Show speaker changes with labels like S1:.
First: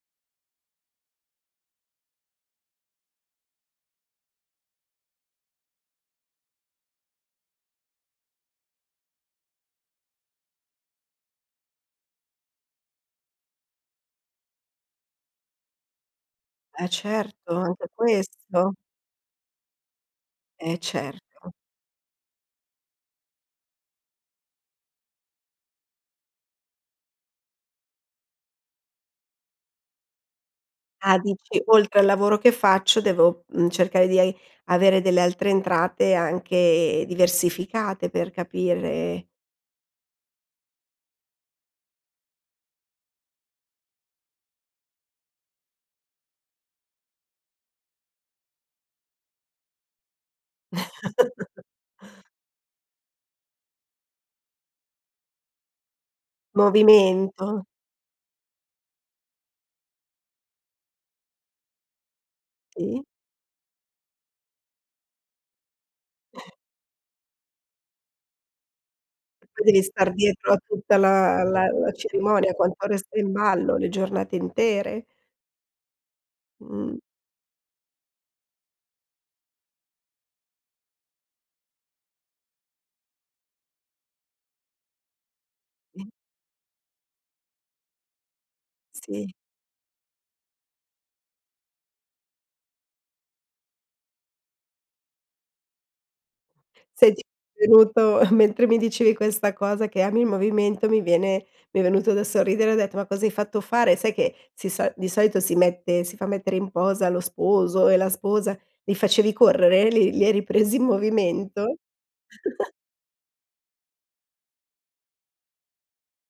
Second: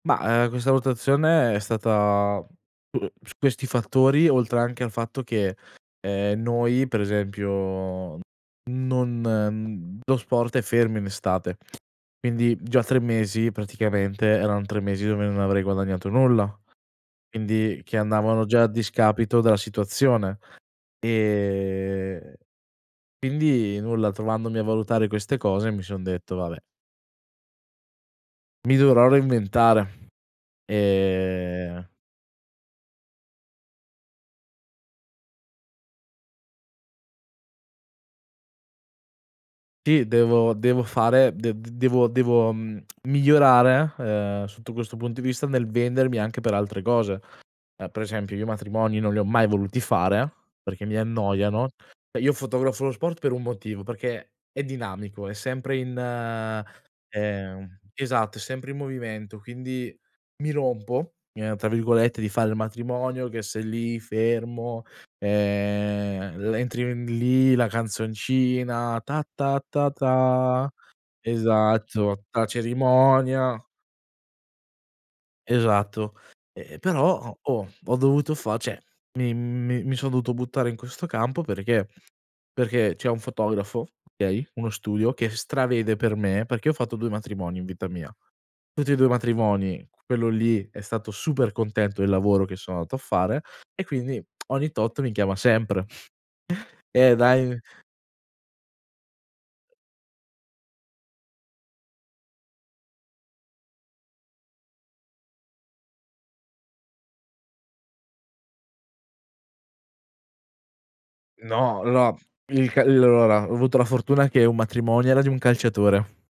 S1: Mah, ehm, questa rotazione è stata, uhm, su questi fattori, oltre anche al fatto che, ehm, noi per esempio non mhmm, lo sport è fermo in estate, quindi già 3 mesi praticamente eran 3 mesi dove non avrei guadagnato nulla,
S2: Eh certo,
S1: quindi
S2: anche
S1: che andavano già a
S2: questo.
S1: discapito della situazione.
S2: Eh, certo.
S1: Ehm, quindi nulla, trovandomi a valutare queste cose mi son detto: "Vabbè" "mi dovrò reinventare."
S2: Ah dici:
S1: Ehm
S2: "Oltre al lavoro che faccio, devo, mhmm, cercare di ai avere delle altre entrate anche diversificate, per capire"
S1: Sì, devo devo fare de d devo devo mhmm, devo migliorare, ehm, sotto questo punto di vista nel vendermi anche per altre cose. Ehm, per esempio io matrimoni non li ho mai voluti fare perché mi annoiano. Cioè io fotografo lo sport per un motivo, perché è dinamico, è sempre in,
S2: Movimento.
S1: ehm esatto, è sempre in movimento, quindi "mi rompo", ehm, tra virgolette di fare il
S2: Sì.
S1: matrimonio che sei lì, fermo, ehm, le entri n lì la canzoncina "Ta ta
S2: Poi devi
S1: ta
S2: star dietro a
S1: ta"
S2: tutta la la la
S1: esatto, la
S2: cerimonia, quanto resta in
S1: cerimonia.
S2: ballo, le giornate intere?
S1: Esatto. Ehm,
S2: Mh.
S1: però ho oh, ho dovuto fa cioè mi mi mi sono dovuto buttare in questo campo perché? Perché c'è un fotografo, okay? Uno studio che stravede per me, perché io ho fatto 2 matrimoni in vita mia. Tutti e 2
S2: Sì.
S1: matrimoni quello lì è stato super contento del lavoro che sono andato a fare e quindi ogni tot mi chiama sempre. Eh,
S2: Senti,
S1: dai
S2: venuto mentre mi dicevi questa cosa, che ami il movimento, mi viene mi è venuto da sorridere, ho detto: "Ma cosa hai fatto fare?" Sai che si so di solito si mette si fa mettere in posa lo sposo e la sposa, li facevi correre? Li li hai ripresi in movimento?
S1: No, la il ca [unintelligible] allora, ho avuto la fortuna che un matrimonio era di un calciatore.